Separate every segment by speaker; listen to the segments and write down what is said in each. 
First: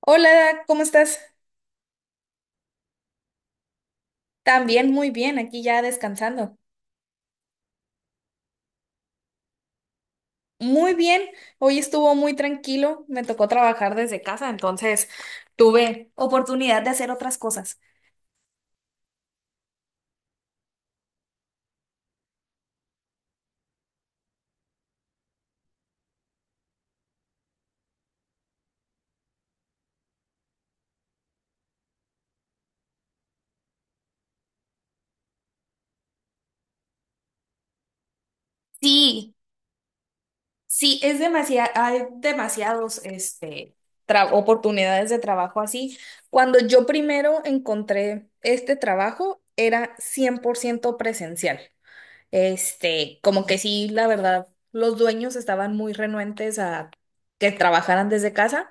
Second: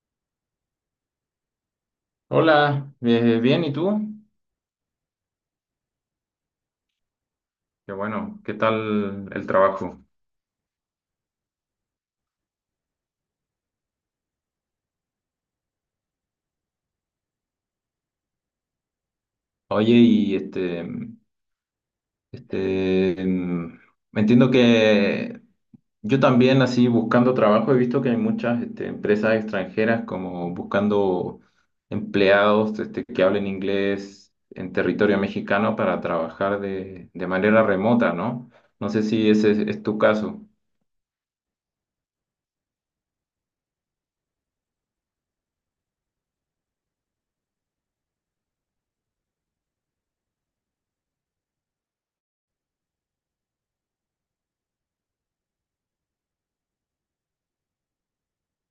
Speaker 1: Hola, ¿cómo estás?
Speaker 2: Hola, bien, ¿y tú?
Speaker 1: También muy bien, aquí ya descansando.
Speaker 2: Qué bueno, ¿qué tal el trabajo?
Speaker 1: Muy bien, hoy estuvo muy tranquilo, me tocó trabajar desde casa, entonces tuve oportunidad de hacer otras cosas.
Speaker 2: Oye, y este, mm, entiendo que yo también así buscando trabajo he visto que hay muchas empresas extranjeras como buscando empleados que hablen inglés en territorio mexicano para trabajar de manera remota, ¿no? No sé si
Speaker 1: Sí,
Speaker 2: ese es tu caso.
Speaker 1: sí, es demasiado, hay demasiados, oportunidades de trabajo así. Cuando yo primero encontré este trabajo, era 100% presencial. Como que sí, la verdad, los dueños estaban muy renuentes a que trabajaran desde casa.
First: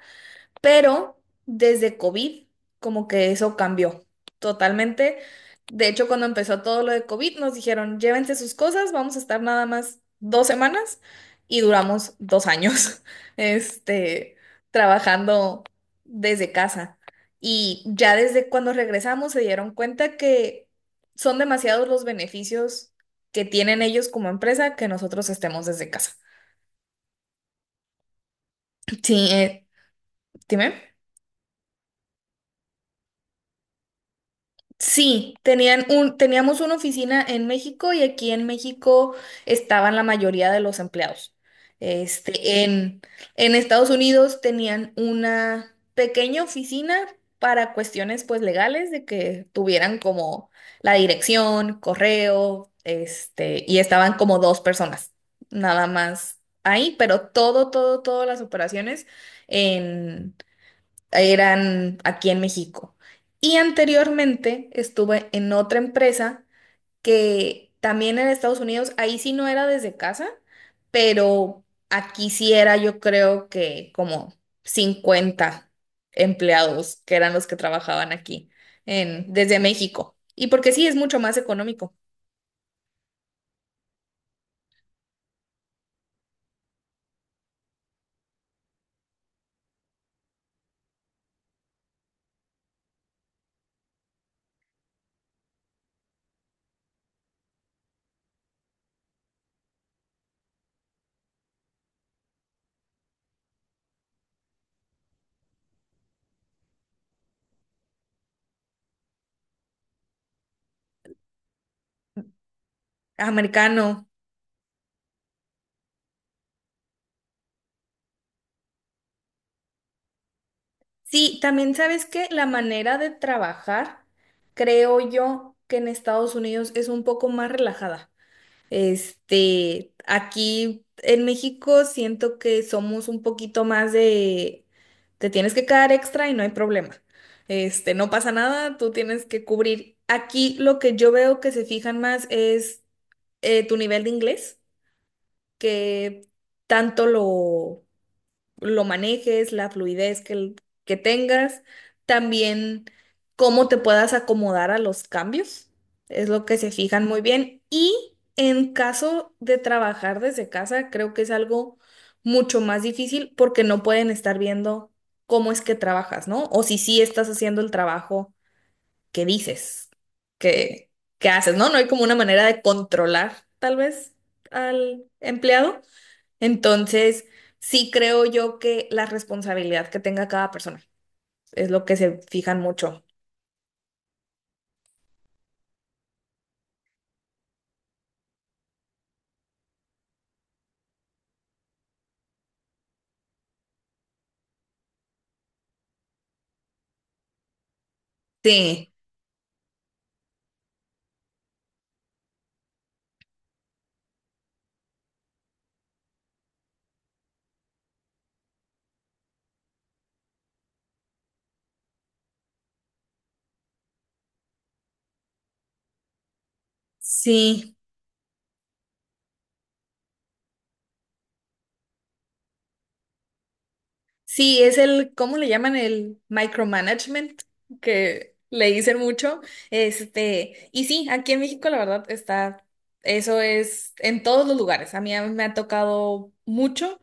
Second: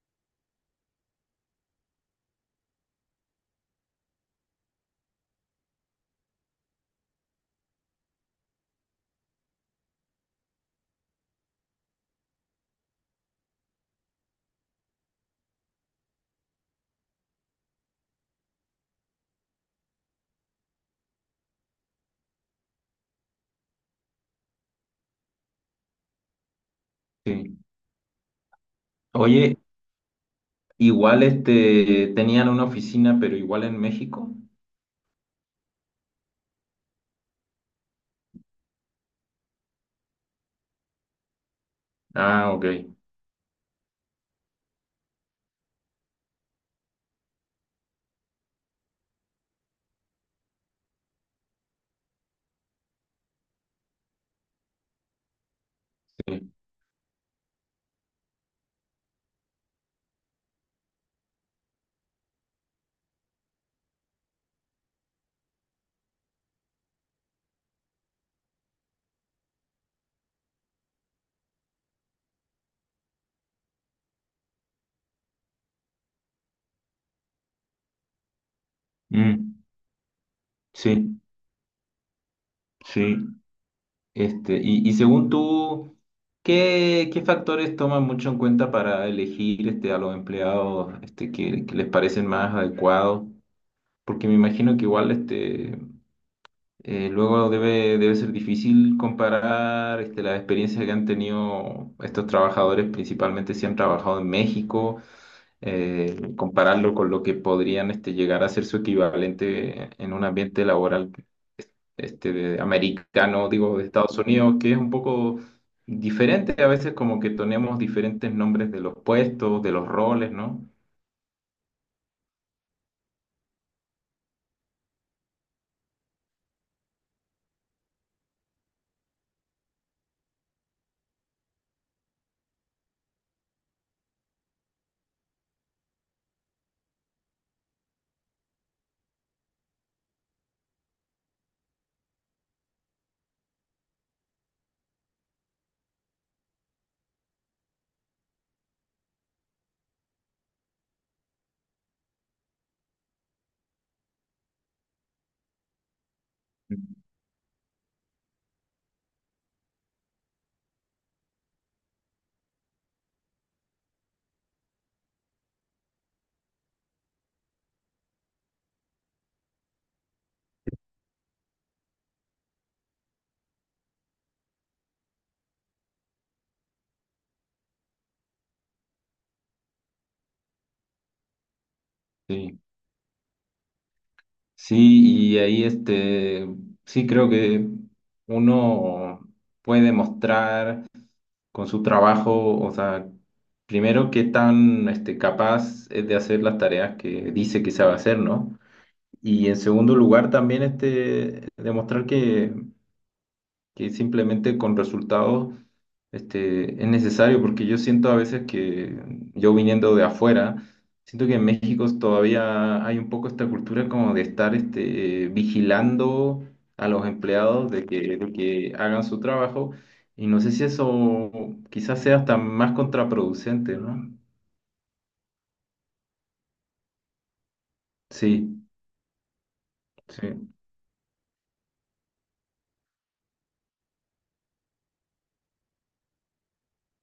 Speaker 1: Pero desde COVID, como que eso cambió totalmente. De hecho, cuando empezó todo lo de COVID, nos dijeron, llévense sus cosas, vamos a estar nada más 2 semanas y duramos 2 años, este, trabajando desde casa. Y ya desde cuando regresamos se dieron cuenta que son demasiados los beneficios que tienen ellos como empresa que nosotros estemos desde casa.
Speaker 2: Sí.
Speaker 1: Sí,
Speaker 2: Oye,
Speaker 1: dime.
Speaker 2: igual tenían una oficina, pero igual en México.
Speaker 1: Sí, tenían un, teníamos una oficina en México y aquí en México estaban la mayoría de los empleados.
Speaker 2: Ah,
Speaker 1: Este,
Speaker 2: ok.
Speaker 1: en, en Estados Unidos tenían una pequeña oficina para cuestiones pues legales de que tuvieran como la dirección, correo, y estaban como dos personas, nada más
Speaker 2: Sí,
Speaker 1: ahí, pero todo, todo, todas las operaciones eran aquí en México. Y anteriormente estuve en otra empresa que también en Estados Unidos, ahí sí no era desde casa, pero aquí sí era, yo creo que como 50 empleados que eran los que trabajaban aquí en, desde
Speaker 2: mm,
Speaker 1: México. Y porque sí es mucho
Speaker 2: sí,
Speaker 1: más económico,
Speaker 2: sí. Y, y según tú, ¿qué factores toman mucho en cuenta para elegir a los empleados que les parecen más adecuados? Porque me imagino que igual luego debe ser difícil comparar las experiencias que han tenido estos trabajadores, principalmente si han trabajado en México, compararlo con lo que podrían llegar a ser su equivalente en un ambiente laboral americano, digo, de
Speaker 1: americano.
Speaker 2: Estados Unidos, que es un poco diferente. A veces como que tenemos diferentes nombres de los puestos, de los roles, ¿no?
Speaker 1: Sí, también sabes que la manera de trabajar, creo yo que en Estados Unidos es un poco más relajada. Aquí en México siento que somos un poquito más de, te tienes que quedar extra y no hay problema. No pasa nada, tú tienes que cubrir. Aquí lo que yo veo que se fijan más es tu nivel de inglés, que tanto lo manejes, la fluidez que tengas, también cómo te puedas acomodar a los cambios, es lo que se fijan muy bien. Y en caso de trabajar desde casa, creo que es algo mucho más difícil porque no pueden estar viendo cómo es que trabajas, ¿no? O si sí estás haciendo el trabajo, qué dices, qué, qué haces, ¿no? No hay como una manera de controlar, tal vez, al empleado. Entonces, sí creo yo que la responsabilidad que tenga cada persona es lo que se fijan
Speaker 2: Sí,
Speaker 1: mucho.
Speaker 2: sí, y ahí sí creo que uno puede mostrar con su trabajo, o sea, primero qué tan capaz es de hacer las tareas que dice que sabe hacer, ¿no?
Speaker 1: Sí,
Speaker 2: Y en segundo lugar también demostrar que simplemente con resultados es necesario, porque yo siento a veces que yo viniendo de afuera, siento que en México todavía hay un poco esta cultura como de estar vigilando a los empleados
Speaker 1: sí,
Speaker 2: de que hagan su trabajo, y no sé si eso quizás sea hasta más contraproducente, ¿no?
Speaker 1: sí, es el, ¿cómo le llaman? El micromanagement que
Speaker 2: Sí,
Speaker 1: le dicen mucho.
Speaker 2: sí,
Speaker 1: Y sí, aquí en México la verdad está, eso es en todos los lugares. A mí me ha tocado mucho,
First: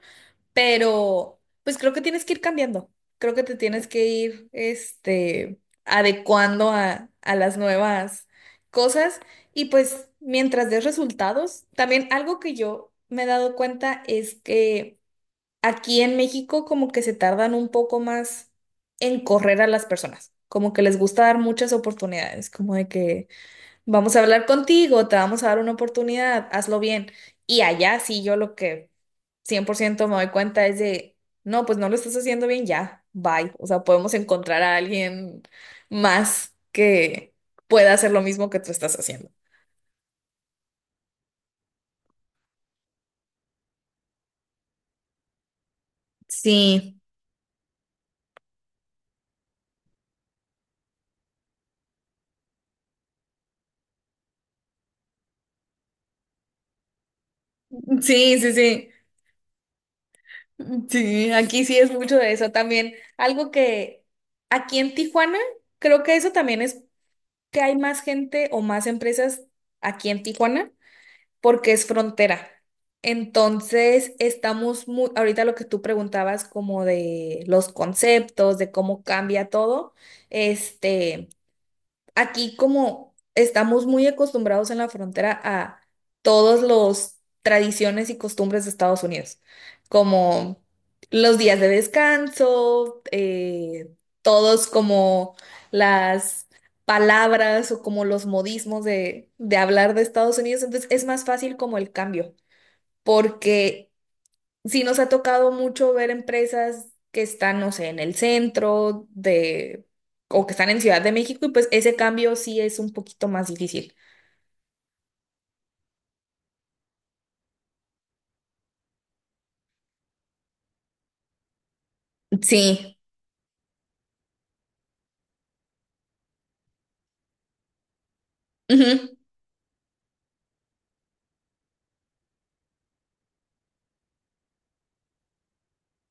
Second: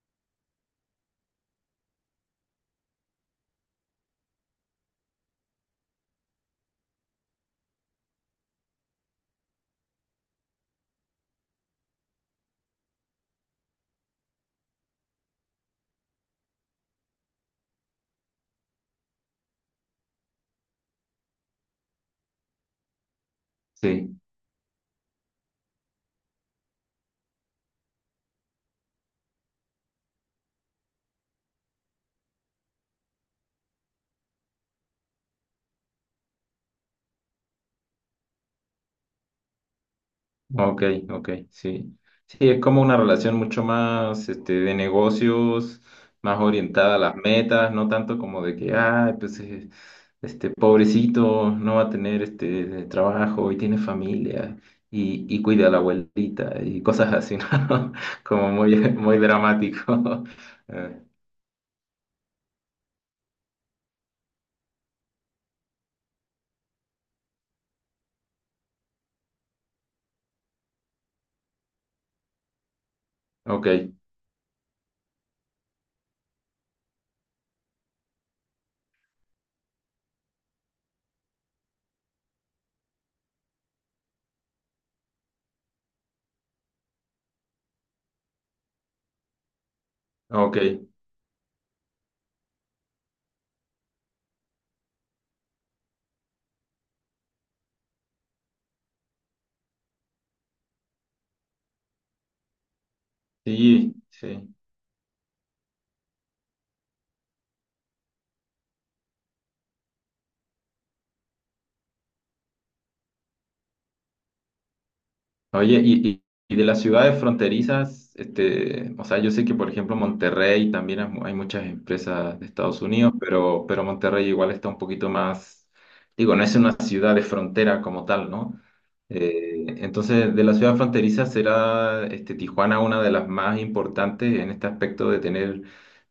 Speaker 1: pero pues creo que tienes que ir cambiando. Creo que te tienes que ir adecuando a las nuevas cosas, y pues mientras des resultados, también algo que yo me he dado cuenta es que aquí en México como que se tardan un poco más en correr a las personas. Como que les gusta dar muchas oportunidades, como de que vamos
Speaker 2: sí.
Speaker 1: a hablar contigo, te vamos a dar una oportunidad, hazlo bien. Y allá sí, yo lo que 100% me doy cuenta es de, no, pues no lo estás haciendo bien ya, bye. O sea, podemos encontrar a alguien más que pueda hacer lo mismo que tú estás haciendo.
Speaker 2: Ok, ok, sí. Sí, es como una relación mucho más de negocios, más orientada a
Speaker 1: Sí,
Speaker 2: las metas, no tanto como de que, ay, pues este pobrecito no va a tener este trabajo y tiene familia y cuida a la abuelita y cosas así, ¿no?
Speaker 1: sí,
Speaker 2: Como
Speaker 1: sí,
Speaker 2: muy,
Speaker 1: sí.
Speaker 2: muy dramático. Eh,
Speaker 1: Sí, aquí sí es mucho de eso también. Algo que aquí en Tijuana, creo que eso también es que hay más gente o más empresas aquí en Tijuana porque es frontera.
Speaker 2: ok,
Speaker 1: Entonces, estamos muy, ahorita lo que tú preguntabas como de los conceptos, de cómo cambia todo, este aquí como estamos muy acostumbrados en la frontera a todos los tradiciones y costumbres de Estados Unidos,
Speaker 2: ok,
Speaker 1: como los días de descanso, todos como las palabras o como los modismos de hablar de Estados Unidos, entonces es más fácil como el cambio, porque
Speaker 2: sí, sí.
Speaker 1: sí nos ha tocado mucho ver empresas que están, no sé, en el centro de, o que están en Ciudad de México, y pues ese cambio sí es un poquito más difícil.
Speaker 2: Oye, y de las ciudades fronterizas, o sea, yo sé que por ejemplo Monterrey también hay hay muchas empresas de Estados
Speaker 1: Sí,
Speaker 2: Unidos, pero Monterrey igual está un poquito más, digo, no es una ciudad de frontera como tal, ¿no?
Speaker 1: ujú.
Speaker 2: Entonces, de las ciudades fronterizas será Tijuana una de las más importantes en este aspecto de tener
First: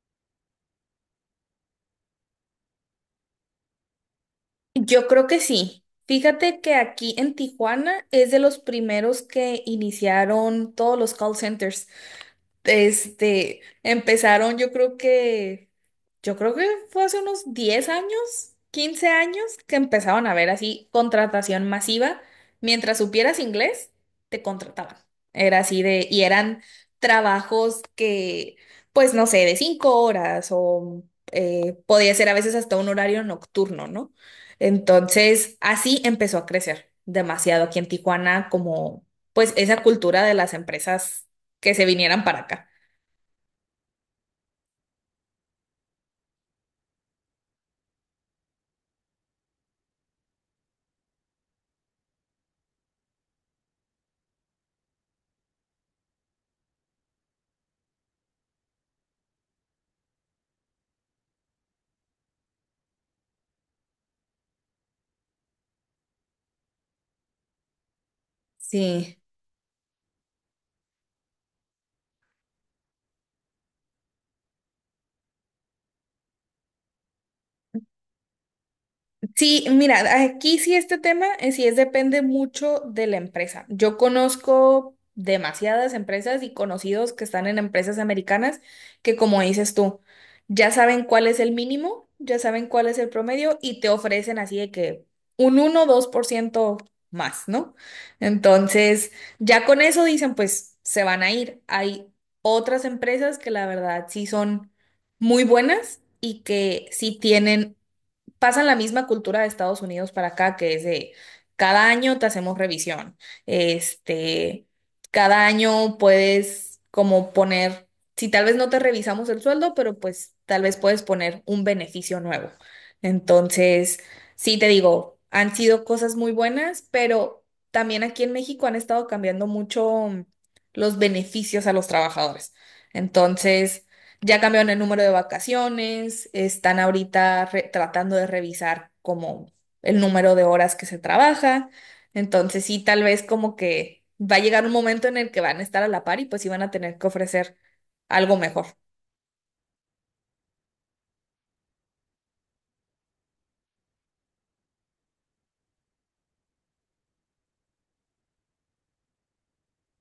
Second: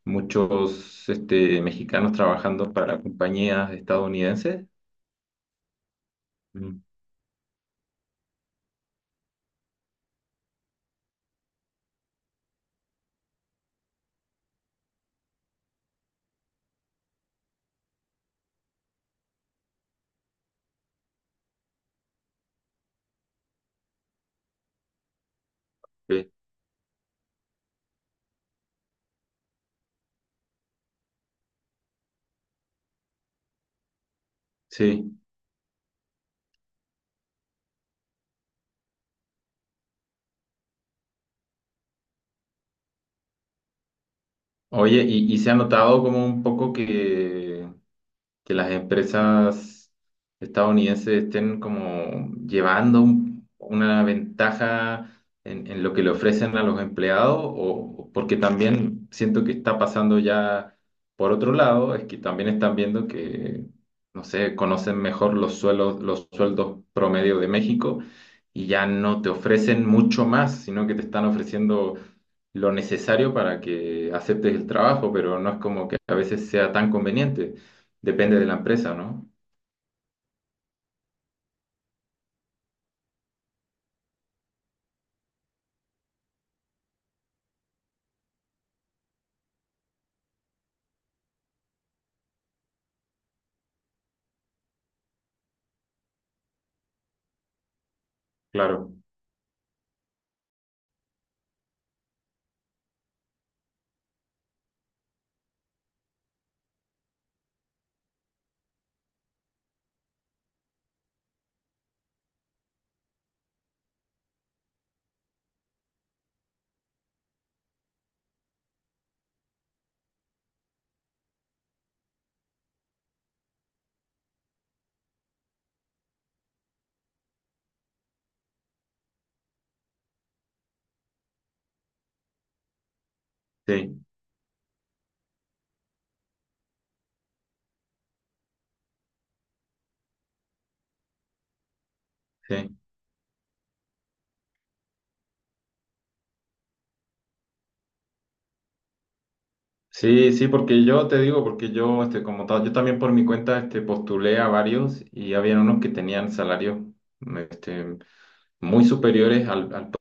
Speaker 2: muchos mexicanos trabajando para compañías estadounidenses.
Speaker 1: Yo creo que sí. Fíjate que
Speaker 2: Mm.
Speaker 1: aquí en Tijuana es de los primeros que iniciaron todos los call centers. Empezaron, yo creo que fue hace unos 10 años, 15 años, que empezaron a ver así contratación masiva. Mientras supieras inglés, te contrataban. Era así de, y
Speaker 2: Sí.
Speaker 1: eran trabajos que, pues no sé, de 5 horas o podía ser a veces hasta un horario nocturno, ¿no?
Speaker 2: Sí.
Speaker 1: Entonces, así empezó a crecer demasiado aquí en Tijuana como, pues, esa cultura de las empresas que se vinieran para acá.
Speaker 2: Oye, y se ha notado como un poco que las empresas estadounidenses estén como llevando una ventaja en lo que le ofrecen a los empleados, o porque también siento que está pasando ya por otro lado, es que también están viendo que, no sé, conocen mejor los suelos, los sueldos promedio de México y ya
Speaker 1: Sí.
Speaker 2: no te ofrecen mucho más, sino que te están ofreciendo lo necesario para que aceptes el trabajo, pero no es como que a veces sea tan conveniente. Depende de la empresa, ¿no?
Speaker 1: Sí, mira, aquí sí este tema sí es, depende mucho de la empresa. Yo conozco demasiadas empresas y conocidos que están en empresas americanas que, como dices tú, ya saben cuál es el mínimo, ya saben cuál es el promedio y te ofrecen así de que un 1 o 2% más, ¿no?
Speaker 2: Claro,
Speaker 1: Entonces, ya con eso dicen, pues se van a ir. Hay otras empresas que la verdad sí son muy buenas y que sí tienen, pasan la misma cultura de Estados Unidos para acá, que es de cada año te hacemos revisión. Este, cada año puedes como poner, si tal vez no te revisamos el sueldo, pero pues tal vez puedes poner un beneficio nuevo. Entonces, sí te digo, han sido cosas muy buenas, pero también aquí en México han estado cambiando mucho los beneficios a los trabajadores. Entonces,
Speaker 2: sí,
Speaker 1: ya cambiaron el número de vacaciones, están ahorita tratando de revisar como el número de horas que se trabaja. Entonces
Speaker 2: sí.
Speaker 1: sí, tal vez como que va a llegar un momento en el que van a estar a la par y pues sí van a tener que ofrecer algo mejor.
Speaker 2: Sí, sí, porque yo te digo, porque yo, como tal, yo también por mi cuenta, postulé a varios y había unos que tenían salarios, mm, este, muy superiores al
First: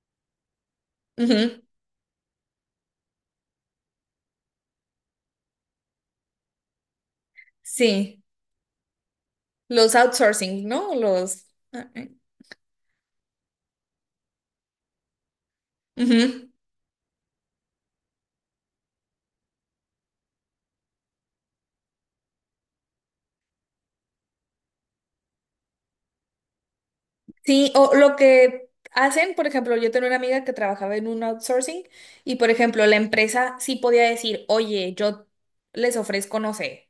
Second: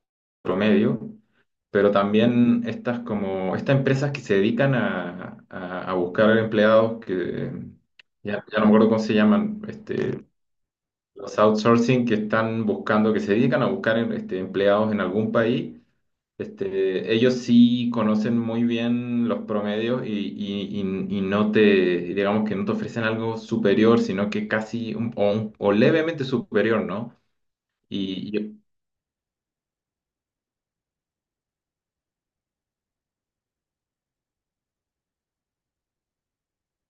Speaker 2: promedio,
Speaker 1: Ujú.
Speaker 2: pero también estas como, estas empresas que se dedican a buscar empleados que,
Speaker 1: Sí,
Speaker 2: ya no me acuerdo cómo se llaman,
Speaker 1: los outsourcing, ¿no?
Speaker 2: los
Speaker 1: Los... ah,
Speaker 2: outsourcing
Speaker 1: eh.
Speaker 2: que están buscando, que se dedican a buscar, empleados en algún país.
Speaker 1: Ujú.
Speaker 2: Ellos sí conocen muy bien los promedios y, y no te, digamos que no te ofrecen algo superior, sino que casi un- o levemente superior, ¿no?
Speaker 1: Sí, o lo
Speaker 2: Y, y-
Speaker 1: que hacen, por ejemplo, yo tengo una amiga que trabajaba en un outsourcing y, por ejemplo, la empresa sí podía decir, oye, yo les ofrezco, no sé,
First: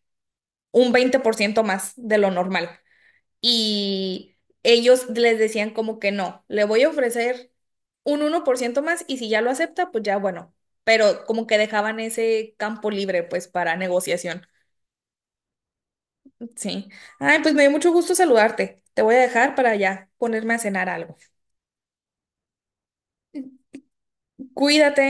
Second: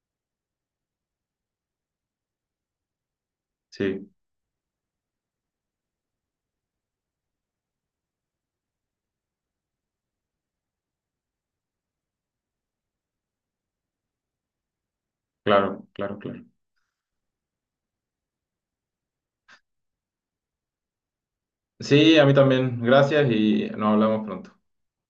Speaker 1: un 20% más de lo normal.
Speaker 2: sí,
Speaker 1: Y ellos les decían como que no, le voy a ofrecer un 1% más y si ya lo acepta, pues ya bueno. Pero como que dejaban ese campo libre, pues, para negociación.
Speaker 2: claro, claro, claro.
Speaker 1: Sí. Ay, pues me dio mucho gusto saludarte. Te voy a dejar para ya ponerme a cenar algo.
Speaker 2: Sí, a mí también. Gracias y nos hablamos pronto.
Speaker 1: Cuídate.